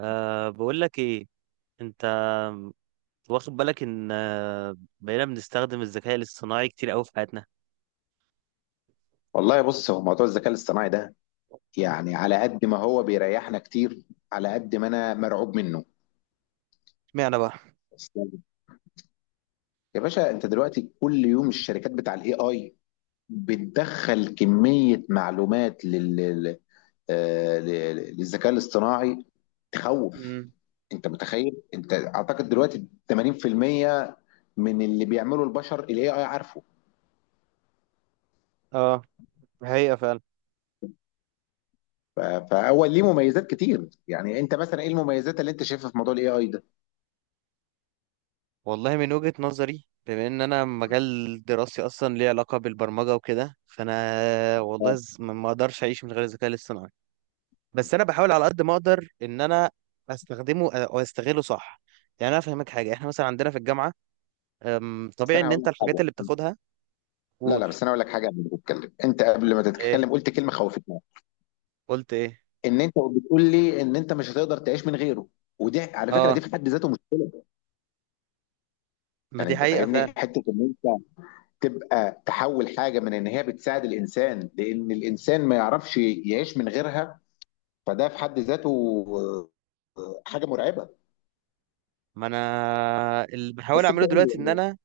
بقول لك ايه؟ انت واخد بالك ان بقينا بنستخدم الذكاء الاصطناعي كتير قوي في حياتنا. والله بص، هو موضوع الذكاء الاصطناعي ده، يعني على قد ما هو بيريحنا كتير، على قد ما انا مرعوب منه. اشمعنى بقى؟ يا باشا، انت دلوقتي كل يوم الشركات بتاع الاي اي بتدخل كمية معلومات للذكاء الاصطناعي. تخوف. امم انت متخيل؟ انت اعتقد دلوقتي 80% من اللي بيعمله البشر الاي اي عارفه. اه، الحقيقة فعلا. فاول ليه مميزات كتير، يعني انت مثلا ايه المميزات اللي انت شايفها في موضوع الاي اي ده؟ والله من وجهة نظري، بما ان انا مجال دراستي اصلا ليه علاقة بالبرمجة وكده، فانا والله ما اقدرش اعيش من غير الذكاء الاصطناعي. بس انا بحاول على قد ما اقدر ان انا استخدمه او استغله صح. يعني انا افهمك حاجة، احنا مثلا عندنا في الجامعة، بس طبيعي انا ان هقول انت لك الحاجات اللي حاجه. بتاخدها. لا قول. لا، بس انا اقول لك حاجه قبل ما تتكلم. انت قبل ما ايه؟ تتكلم قلت كلمه خوفتني. قلت ايه؟ ان انت بتقول لي ان انت مش هتقدر تعيش من غيره، ودي على فكره، دي اه، في حد ذاته مشكله. ما يعني دي انت حقيقة فاهمني، فعلا. حته ان انت تبقى تحول حاجه من ان هي بتساعد الانسان، لان الانسان ما يعرفش يعيش من غيرها. فده في حد ذاته حاجه مرعبه. ما انا اللي بحاول بس انت اعمله قول لي دلوقتي ان يعني. انا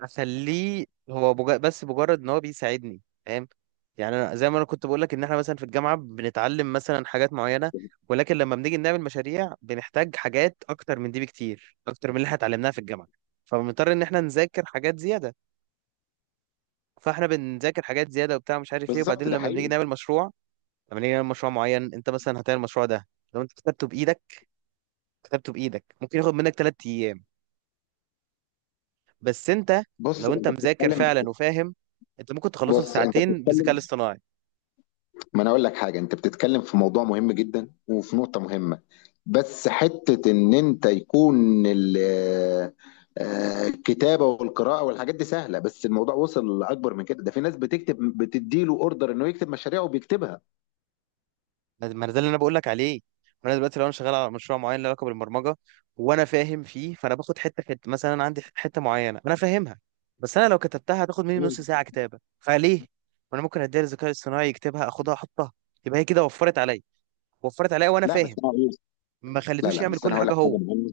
اخليه هو بس مجرد ان هو بيساعدني، فاهم؟ يعني انا زي ما انا كنت بقول لك ان احنا مثلا في الجامعة بنتعلم مثلا حاجات معينة، ولكن لما بنيجي نعمل مشاريع بنحتاج حاجات اكتر من دي بكتير، اكتر من اللي احنا اتعلمناها في الجامعة، فبنضطر ان احنا نذاكر حاجات زيادة. فاحنا بنذاكر حاجات زيادة وبتاع مش عارف ايه، بالظبط، وبعدين ده لما بنيجي حقيقي. نعمل مشروع، لما نيجي نعمل مشروع معين، انت مثلا هتعمل المشروع ده، لو انت كتبته بايدك، كتبته بايدك ممكن ياخد منك ثلاث ايام. بس انت بص لو انت انت مذاكر بتتكلم فعلا وفاهم، انت ممكن تخلصه في بص انت ساعتين بالذكاء بتتكلم الاصطناعي. ما انا اقول لك حاجه، انت بتتكلم في موضوع مهم جدا وفي نقطه مهمه. بس حتة إن أنت يكون الكتابة والقراءة والحاجات دي سهلة، بس الموضوع وصل لأكبر من كده، ده في ناس بتكتب بتديله أوردر إنه يكتب مشاريع وبيكتبها. ما ده اللي انا بقول لك عليه. ما انا دلوقتي لو انا شغال على مشروع معين له علاقه بالبرمجه وانا فاهم فيه، فانا باخد حته حته. مثلا انا عندي حته معينه انا فاهمها، بس انا لو كتبتها هتاخد مني نص مم. ساعه كتابه، فليه ما انا ممكن اديها للذكاء الاصطناعي يكتبها، اخدها احطها؟ يبقى هي كده وفرت عليا. وفرت عليا وانا لا بس فاهم، أنا هقول- ما لا خليتوش لا، يعمل بس أنا كل هقول حاجه لك حاجة هو. مهمة.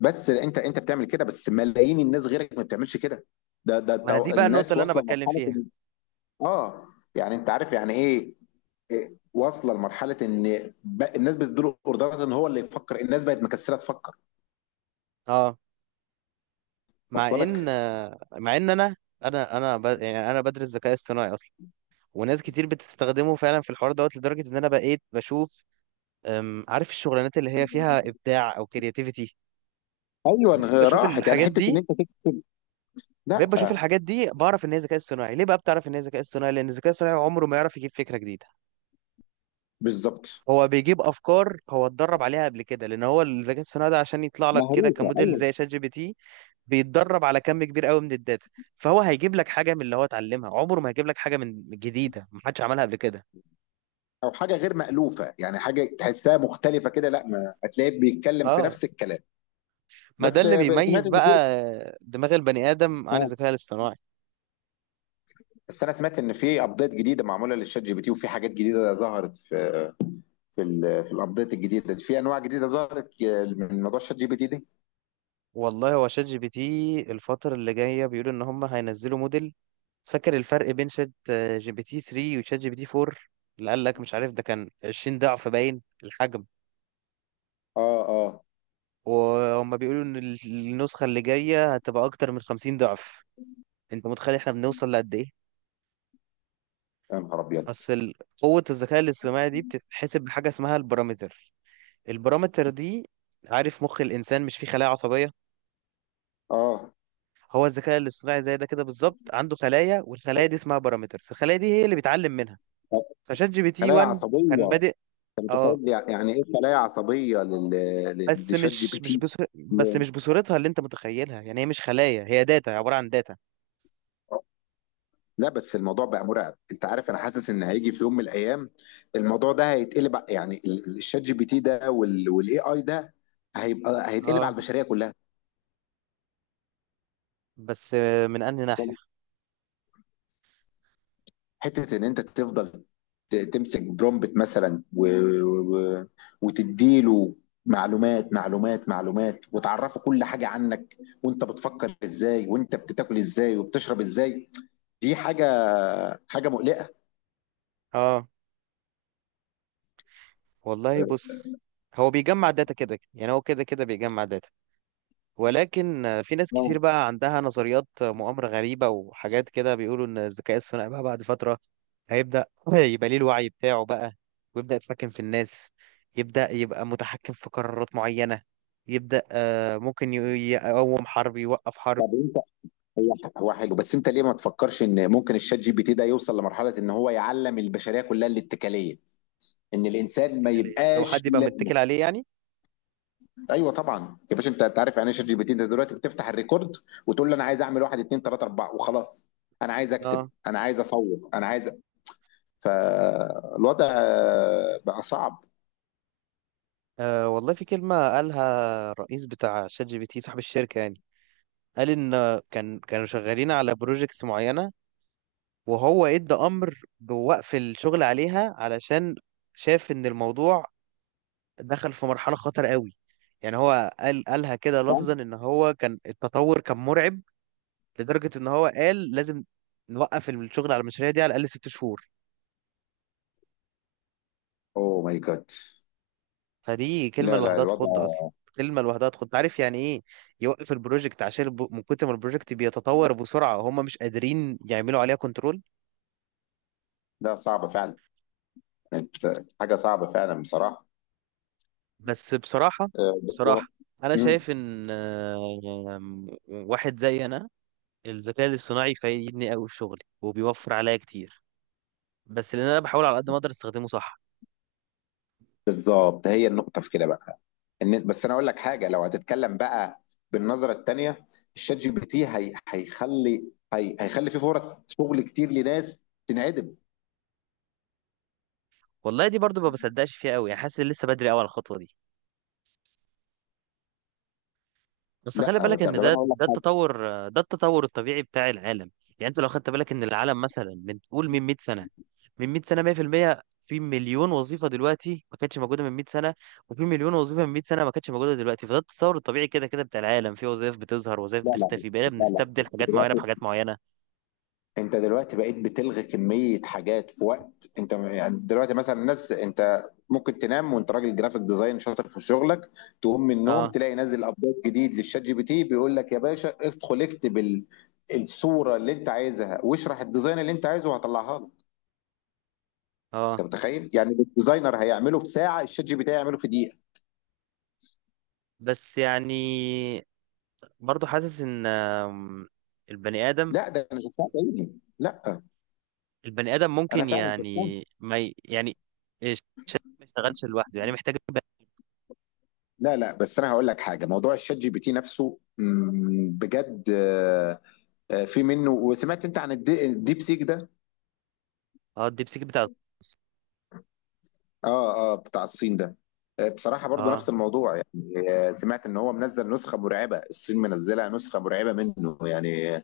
بس أنت بتعمل كده، بس ملايين الناس غيرك ما بتعملش كده. ده ما انا دي بقى النقطه الناس اللي انا واصلة بتكلم لمرحلة فيها. إن، آه، يعني أنت عارف يعني إيه؟ واصلة لمرحلة إن الناس بتديله أوردرات إن هو اللي يفكر، الناس بقت مكسلة تفكر. اه، مع واصلة ان لك. مع ان انا انا يعني انا بدرس ذكاء اصطناعي اصلا، وناس كتير بتستخدمه فعلا في الحوار دوت، لدرجه ان انا بقيت بشوف، عارف الشغلانات اللي هي فيها ابداع او كرياتيفيتي؟ ايوه، بقيت بشوف راحت، يعني الحاجات حته ان دي. انت لا. بقيت بشوف الحاجات دي بعرف ان هي ذكاء اصطناعي. ليه بقى بتعرف ان هي ذكاء اصطناعي؟ لان الذكاء الاصطناعي عمره ما يعرف يجيب فكره جديده. بالظبط. هو بيجيب افكار هو اتدرب عليها قبل كده، لان هو الذكاء الصناعي ده عشان يطلع لك كده مهروسه، كموديل ايوه. زي شات جي بي تي بيتدرب على كم كبير قوي من الداتا. فهو هيجيب لك حاجه من اللي هو اتعلمها، عمره ما هيجيب لك حاجه من جديده ما حدش عملها قبل كده. او حاجه غير مالوفه، يعني حاجه تحسها مختلفه كده، لا ما هتلاقيه بيتكلم في اه، نفس الكلام. ما ده بس اللي ب- سمعت بيميز ان في، بقى دماغ البني ادم عن اه، الذكاء الاصطناعي. بس انا سمعت ان في ابديت جديده معموله للشات جي بي تي، وفي حاجات جديده ظهرت في الابديت الجديده دي. في انواع جديده ظهرت من موضوع الشات جي بي تي ده. والله هو شات جي بي تي الفتره اللي جايه بيقولوا ان هم هينزلوا موديل. فاكر الفرق بين شات جي بي تي 3 وشات جي بي تي 4؟ اللي قال لك مش عارف، ده كان 20 ضعف باين الحجم. اه. اه. وهم بيقولوا ان النسخة اللي جاية هتبقى اكتر من 50 ضعف. انت متخيل احنا بنوصل لقد ايه؟ يا نهار ابيض. اصل قوة الذكاء الاصطناعي دي بتتحسب بحاجة اسمها البارامتر. البارامتر دي، عارف مخ الانسان مش فيه خلايا عصبية؟ اه. هو الذكاء الاصطناعي زي ده كده بالظبط، عنده خلايا، والخلايا دي اسمها بارامترز. الخلايا دي هي اللي بيتعلم منها. فشات جي بي تي خلايا 1 كان عصبيه. بادئ. انت اه، متخيل يعني ايه خلايا عصبيه بس لشات جي بي مش مش تي؟ بس بس مش بصورتها اللي انت متخيلها. يعني هي مش خلايا، هي داتا، عبارة عن داتا. لا، بس الموضوع بقى مرعب. انت عارف، انا حاسس ان هيجي في يوم من الايام الموضوع ده يعني الشات جي بي تي ده والاي اي ده هيتقلب على اه، البشريه كلها. بس من انهي ناحية؟ حته ان انت تفضل تمسك برومبت مثلا و... وتديله معلومات معلومات معلومات، وتعرفه كل حاجه عنك، وانت بتفكر ازاي وانت بتاكل ازاي وبتشرب ازاي. دي حاجه، حاجه مقلقه. اه، والله بص، هو بيجمع داتا كده. يعني هو كده كده بيجمع داتا، ولكن في ناس كتير بقى عندها نظريات مؤامرة غريبة وحاجات كده، بيقولوا إن الذكاء الصناعي بقى بعد فترة هيبدأ يبقى ليه الوعي بتاعه بقى، ويبدأ يتحكم في الناس، يبدأ يبقى متحكم في قرارات معينة، يبدأ ممكن يقوم حرب، يوقف حرب. هو حلو، بس انت ليه ما تفكرش ان ممكن الشات جي بي تي ده يوصل لمرحله ان هو يعلم البشريه كلها الاتكاليه؟ ان ايه الانسان ما الاتكال؟ لو يبقاش حد ليه يبقى لازمه. متكل عليه يعني. ايوه طبعا يا باشا. أنت عارف يعني ايه شات جي بي تي؟ انت دلوقتي بتفتح الريكورد وتقول له انا عايز اعمل واحد اتنين تلاته اربعه وخلاص. انا عايز اكتب، اه، انا عايز اصور، انا عايز. فالوضع بقى صعب. والله في كلمة قالها الرئيس بتاع شات جي بي تي صاحب الشركة يعني. قال ان كانوا شغالين على بروجيكتس معينه وهو ادى امر بوقف الشغل عليها، علشان شاف ان الموضوع دخل في مرحله خطر قوي. يعني هو قال، قالها كده لفظا، ان هو كان التطور كان مرعب لدرجه ان هو قال لازم نوقف الشغل على المشاريع دي على الاقل ست شهور. اوه ماي جاد. فدي كلمه لا لا، لوحدها الوضع تخض اصلا. كلمه لوحدها تخض، عارف يعني ايه؟ يوقف البروجكت عشان من كتر ما البروجكت بيتطور بسرعه هم مش قادرين يعملوا عليها كنترول. ده صعب فعلا. حاجه صعبه فعلا بصراحه. بس بصراحة، آه، و- بصراحة أنا مم. شايف إن واحد زي أنا الذكاء الاصطناعي فايدني أوي في شغلي وبيوفر عليا كتير، بس لأن أنا بحاول على قد ما أقدر أستخدمه صح. بالظبط، هي النقطه في كده بقى. بس انا اقول لك حاجه لو هتتكلم بقى بالنظره التانيه. الشات جي بي تي هيخلي هيخلي فيه فرص شغل كتير لناس تنعدم. والله دي برضو ما بصدقش فيها أوي، يعني حاسس إن لسه بدري أوي على الخطوة دي. بس خلي لا، بالك طب ان ده انا اقول لك ده حاجه. التطور، ده التطور الطبيعي بتاع العالم. يعني انت لو خدت بالك ان العالم مثلا من قول من 100 سنه، من 100 سنه 100% في المية، في مليون وظيفه دلوقتي ما كانتش موجوده من 100 سنه، وفي مليون وظيفه من 100 سنه ما كانتش موجوده دلوقتي. فده التطور الطبيعي كده كده بتاع العالم، في وظائف بتظهر، وظائف لا لا، بتختفي، بقينا لا لا بنستبدل انت حاجات معينه دلوقتي بحاجات معينه. انت دلوقتي بقيت بتلغي كميه حاجات في وقت انت يعني دلوقتي مثلا الناس. انت ممكن تنام وانت راجل جرافيك ديزاين شاطر في شغلك، تقوم من النوم اه. تلاقي نازل ابديت جديد للشات جي بي تي بيقول لك يا باشا ادخل اكتب الصوره اللي انت عايزها واشرح الديزاين اللي انت عايزه وهطلعها لك. اه، انت متخيل؟ يعني الديزاينر هيعمله في ساعه، الشات جي بي تي هيعمله في دقيقه. بس يعني برضو حاسس ان البني ادم، لا ده انا شفتها بعيني، لا، البني ادم انا ممكن فعلا شفتها. يعني ما ي- يعني إيش- ما يشتغلش لوحده يعني، محتاج. لا لا، بس انا هقول لك حاجه. موضوع الشات جي بي تي نفسه، بجد في منه. وسمعت انت عن الديب سيك ده؟ اه، الديبسيك بتاع الغاز. اه اه، بتاع الصين ده. بصراحه برضو اه، نفس الموضوع. يعني سمعت ان هو منزل نسخه مرعبه، الصين منزله نسخه مرعبه منه يعني.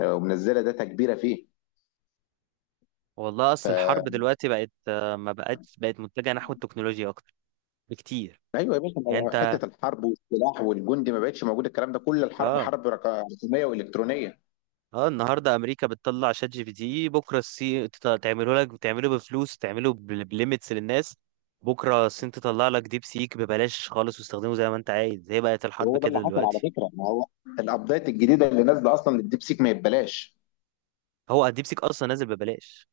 ومنزله داتا كبيره فيه. والله اصل الحرب دلوقتي بقت ما بقتش، بقت متجهه نحو التكنولوجيا اكتر بكتير. ايوه يا باشا. ما يعني بقى انت، حته الحرب والسلاح والجندي، ما بقتش موجود الكلام ده. كل الحرب اه، حرب رقميه والكترونيه. اه، النهارده امريكا بتطلع شات جي بي تي، بكره الصين تعمله لك، تعمله بفلوس، تعمله بليميتس للناس. بكره الصين تطلع لك ديب سيك ببلاش خالص، واستخدمه زي ما انت عايز. هي بقت الحرب وهو ده اللي كده حصل، على دلوقتي. فكره. ما هو الابديت الجديده اللي نازله اصلا للديب سيك ما يتبلاش. هو الديب سيك اصلا نازل ببلاش.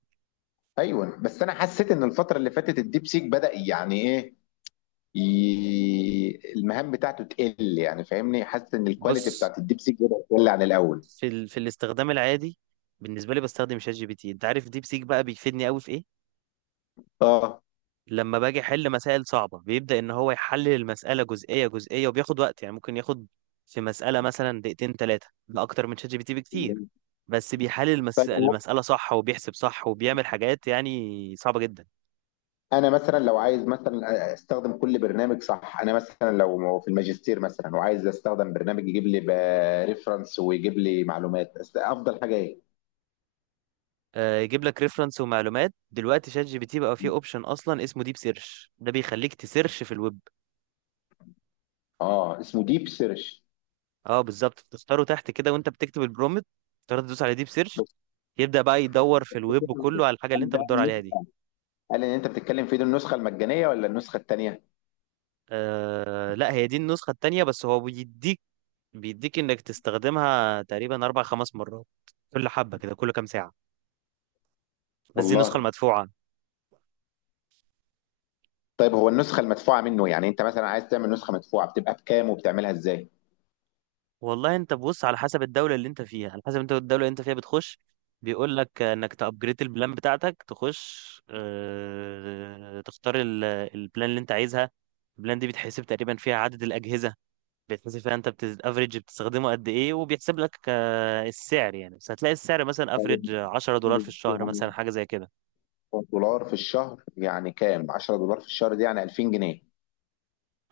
ايوه، بس انا حسيت ان الفتره اللي فاتت الديب سيك بدا يعني ايه، المهام بتاعته تقل. يعني فاهمني؟ حاسس ان الكواليتي بص، بتاعت الديب سيك بدات تقل عن الاول. في في الاستخدام العادي بالنسبه لي بستخدم شات جي بي تي. انت عارف ديب سيك بقى بيفيدني قوي في ايه؟ اه. لما باجي احل مسائل صعبه بيبدا ان هو يحلل المساله جزئيه جزئيه وبياخد وقت. يعني ممكن ياخد في مساله مثلا دقيقتين ثلاثه، ده اكتر من شات جي بي تي بكتير، بس بيحلل طيب، المساله صح، وبيحسب صح، وبيعمل حاجات يعني صعبه جدا. انا مثلا لو عايز مثلا استخدم كل برنامج صح، انا مثلا لو في الماجستير مثلا وعايز استخدم برنامج يجيب لي ريفرنس ويجيب لي معلومات، افضل حاجه ايه؟ يجيب لك ريفرنس ومعلومات. دلوقتي شات جي بي تي بقى فيه اوبشن اصلا اسمه ديب سيرش، ده بيخليك تسيرش في الويب. اه، اسمه ديب سيرش. اه، بالظبط، تختاره تحت كده وانت بتكتب البرومت، تقدر تدوس على ديب سيرش. بس. يبدا بقى يدور في الويب كله على الحاجه اللي قال انت ده بتدور عليها دي. قال ان انت بتتكلم فيه، دي النسخه المجانيه ولا النسخه الثانيه؟ آه لا، هي دي النسخة التانية، بس هو بيديك، بيديك انك تستخدمها تقريبا اربع خمس مرات، كل حبة كده، كل كام ساعة. بس دي النسخة والله. المدفوعة. طيب، هو النسخه المدفوعه منه، يعني انت مثلا عايز تعمل نسخه مدفوعه بتبقى بكام وبتعملها ازاي؟ والله انت بص، على حسب الدولة اللي انت فيها، على حسب انت الدولة اللي انت فيها بتخش، بيقول لك انك تأبجريد البلان بتاعتك، تخش آه تختار البلان اللي انت عايزها. البلان دي بيتحسب تقريبا فيها عدد الأجهزة، بيتحسب فيها انت بت افريج بتستخدمه قد ايه، وبيحسب لك آه السعر يعني. بس هتلاقي السعر مثلا طيب، افريج $10 في الشهر مثلا، يعني حاجة زي كده. دولار في الشهر يعني كام 10 دولار في الشهر دي يعني 2000 جنيه؟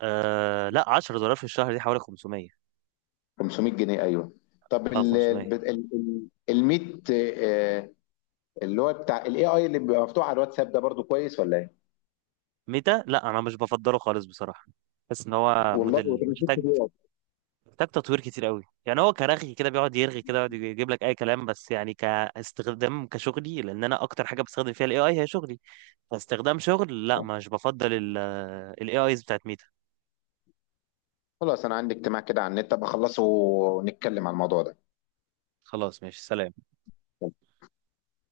آه لا، $10 في الشهر دي حوالي 500. 500 جنيه، ايوه. طب اه، 500. الميت، اللي هو بتاع الاي اي اللي بيبقى مفتوح على الواتساب ده، برضو كويس ولا ايه؟ ميتا لا، انا مش بفضله خالص بصراحه. بحس ان هو والله موديل وتنزلت محتاج، فيه. محتاج تطوير كتير قوي. يعني هو كرغي كده، بيقعد يرغي كده، يقعد يجيب لك اي كلام. بس يعني كاستخدام كشغلي، لان انا اكتر حاجه بستخدم فيها الاي اي هي شغلي، فاستخدام شغل لا مش بفضل الاي ايز بتاعت ميتا. خلاص، انا عندي اجتماع كده على النت بخلصه ونتكلم على الموضوع ده. خلاص ماشي، سلام.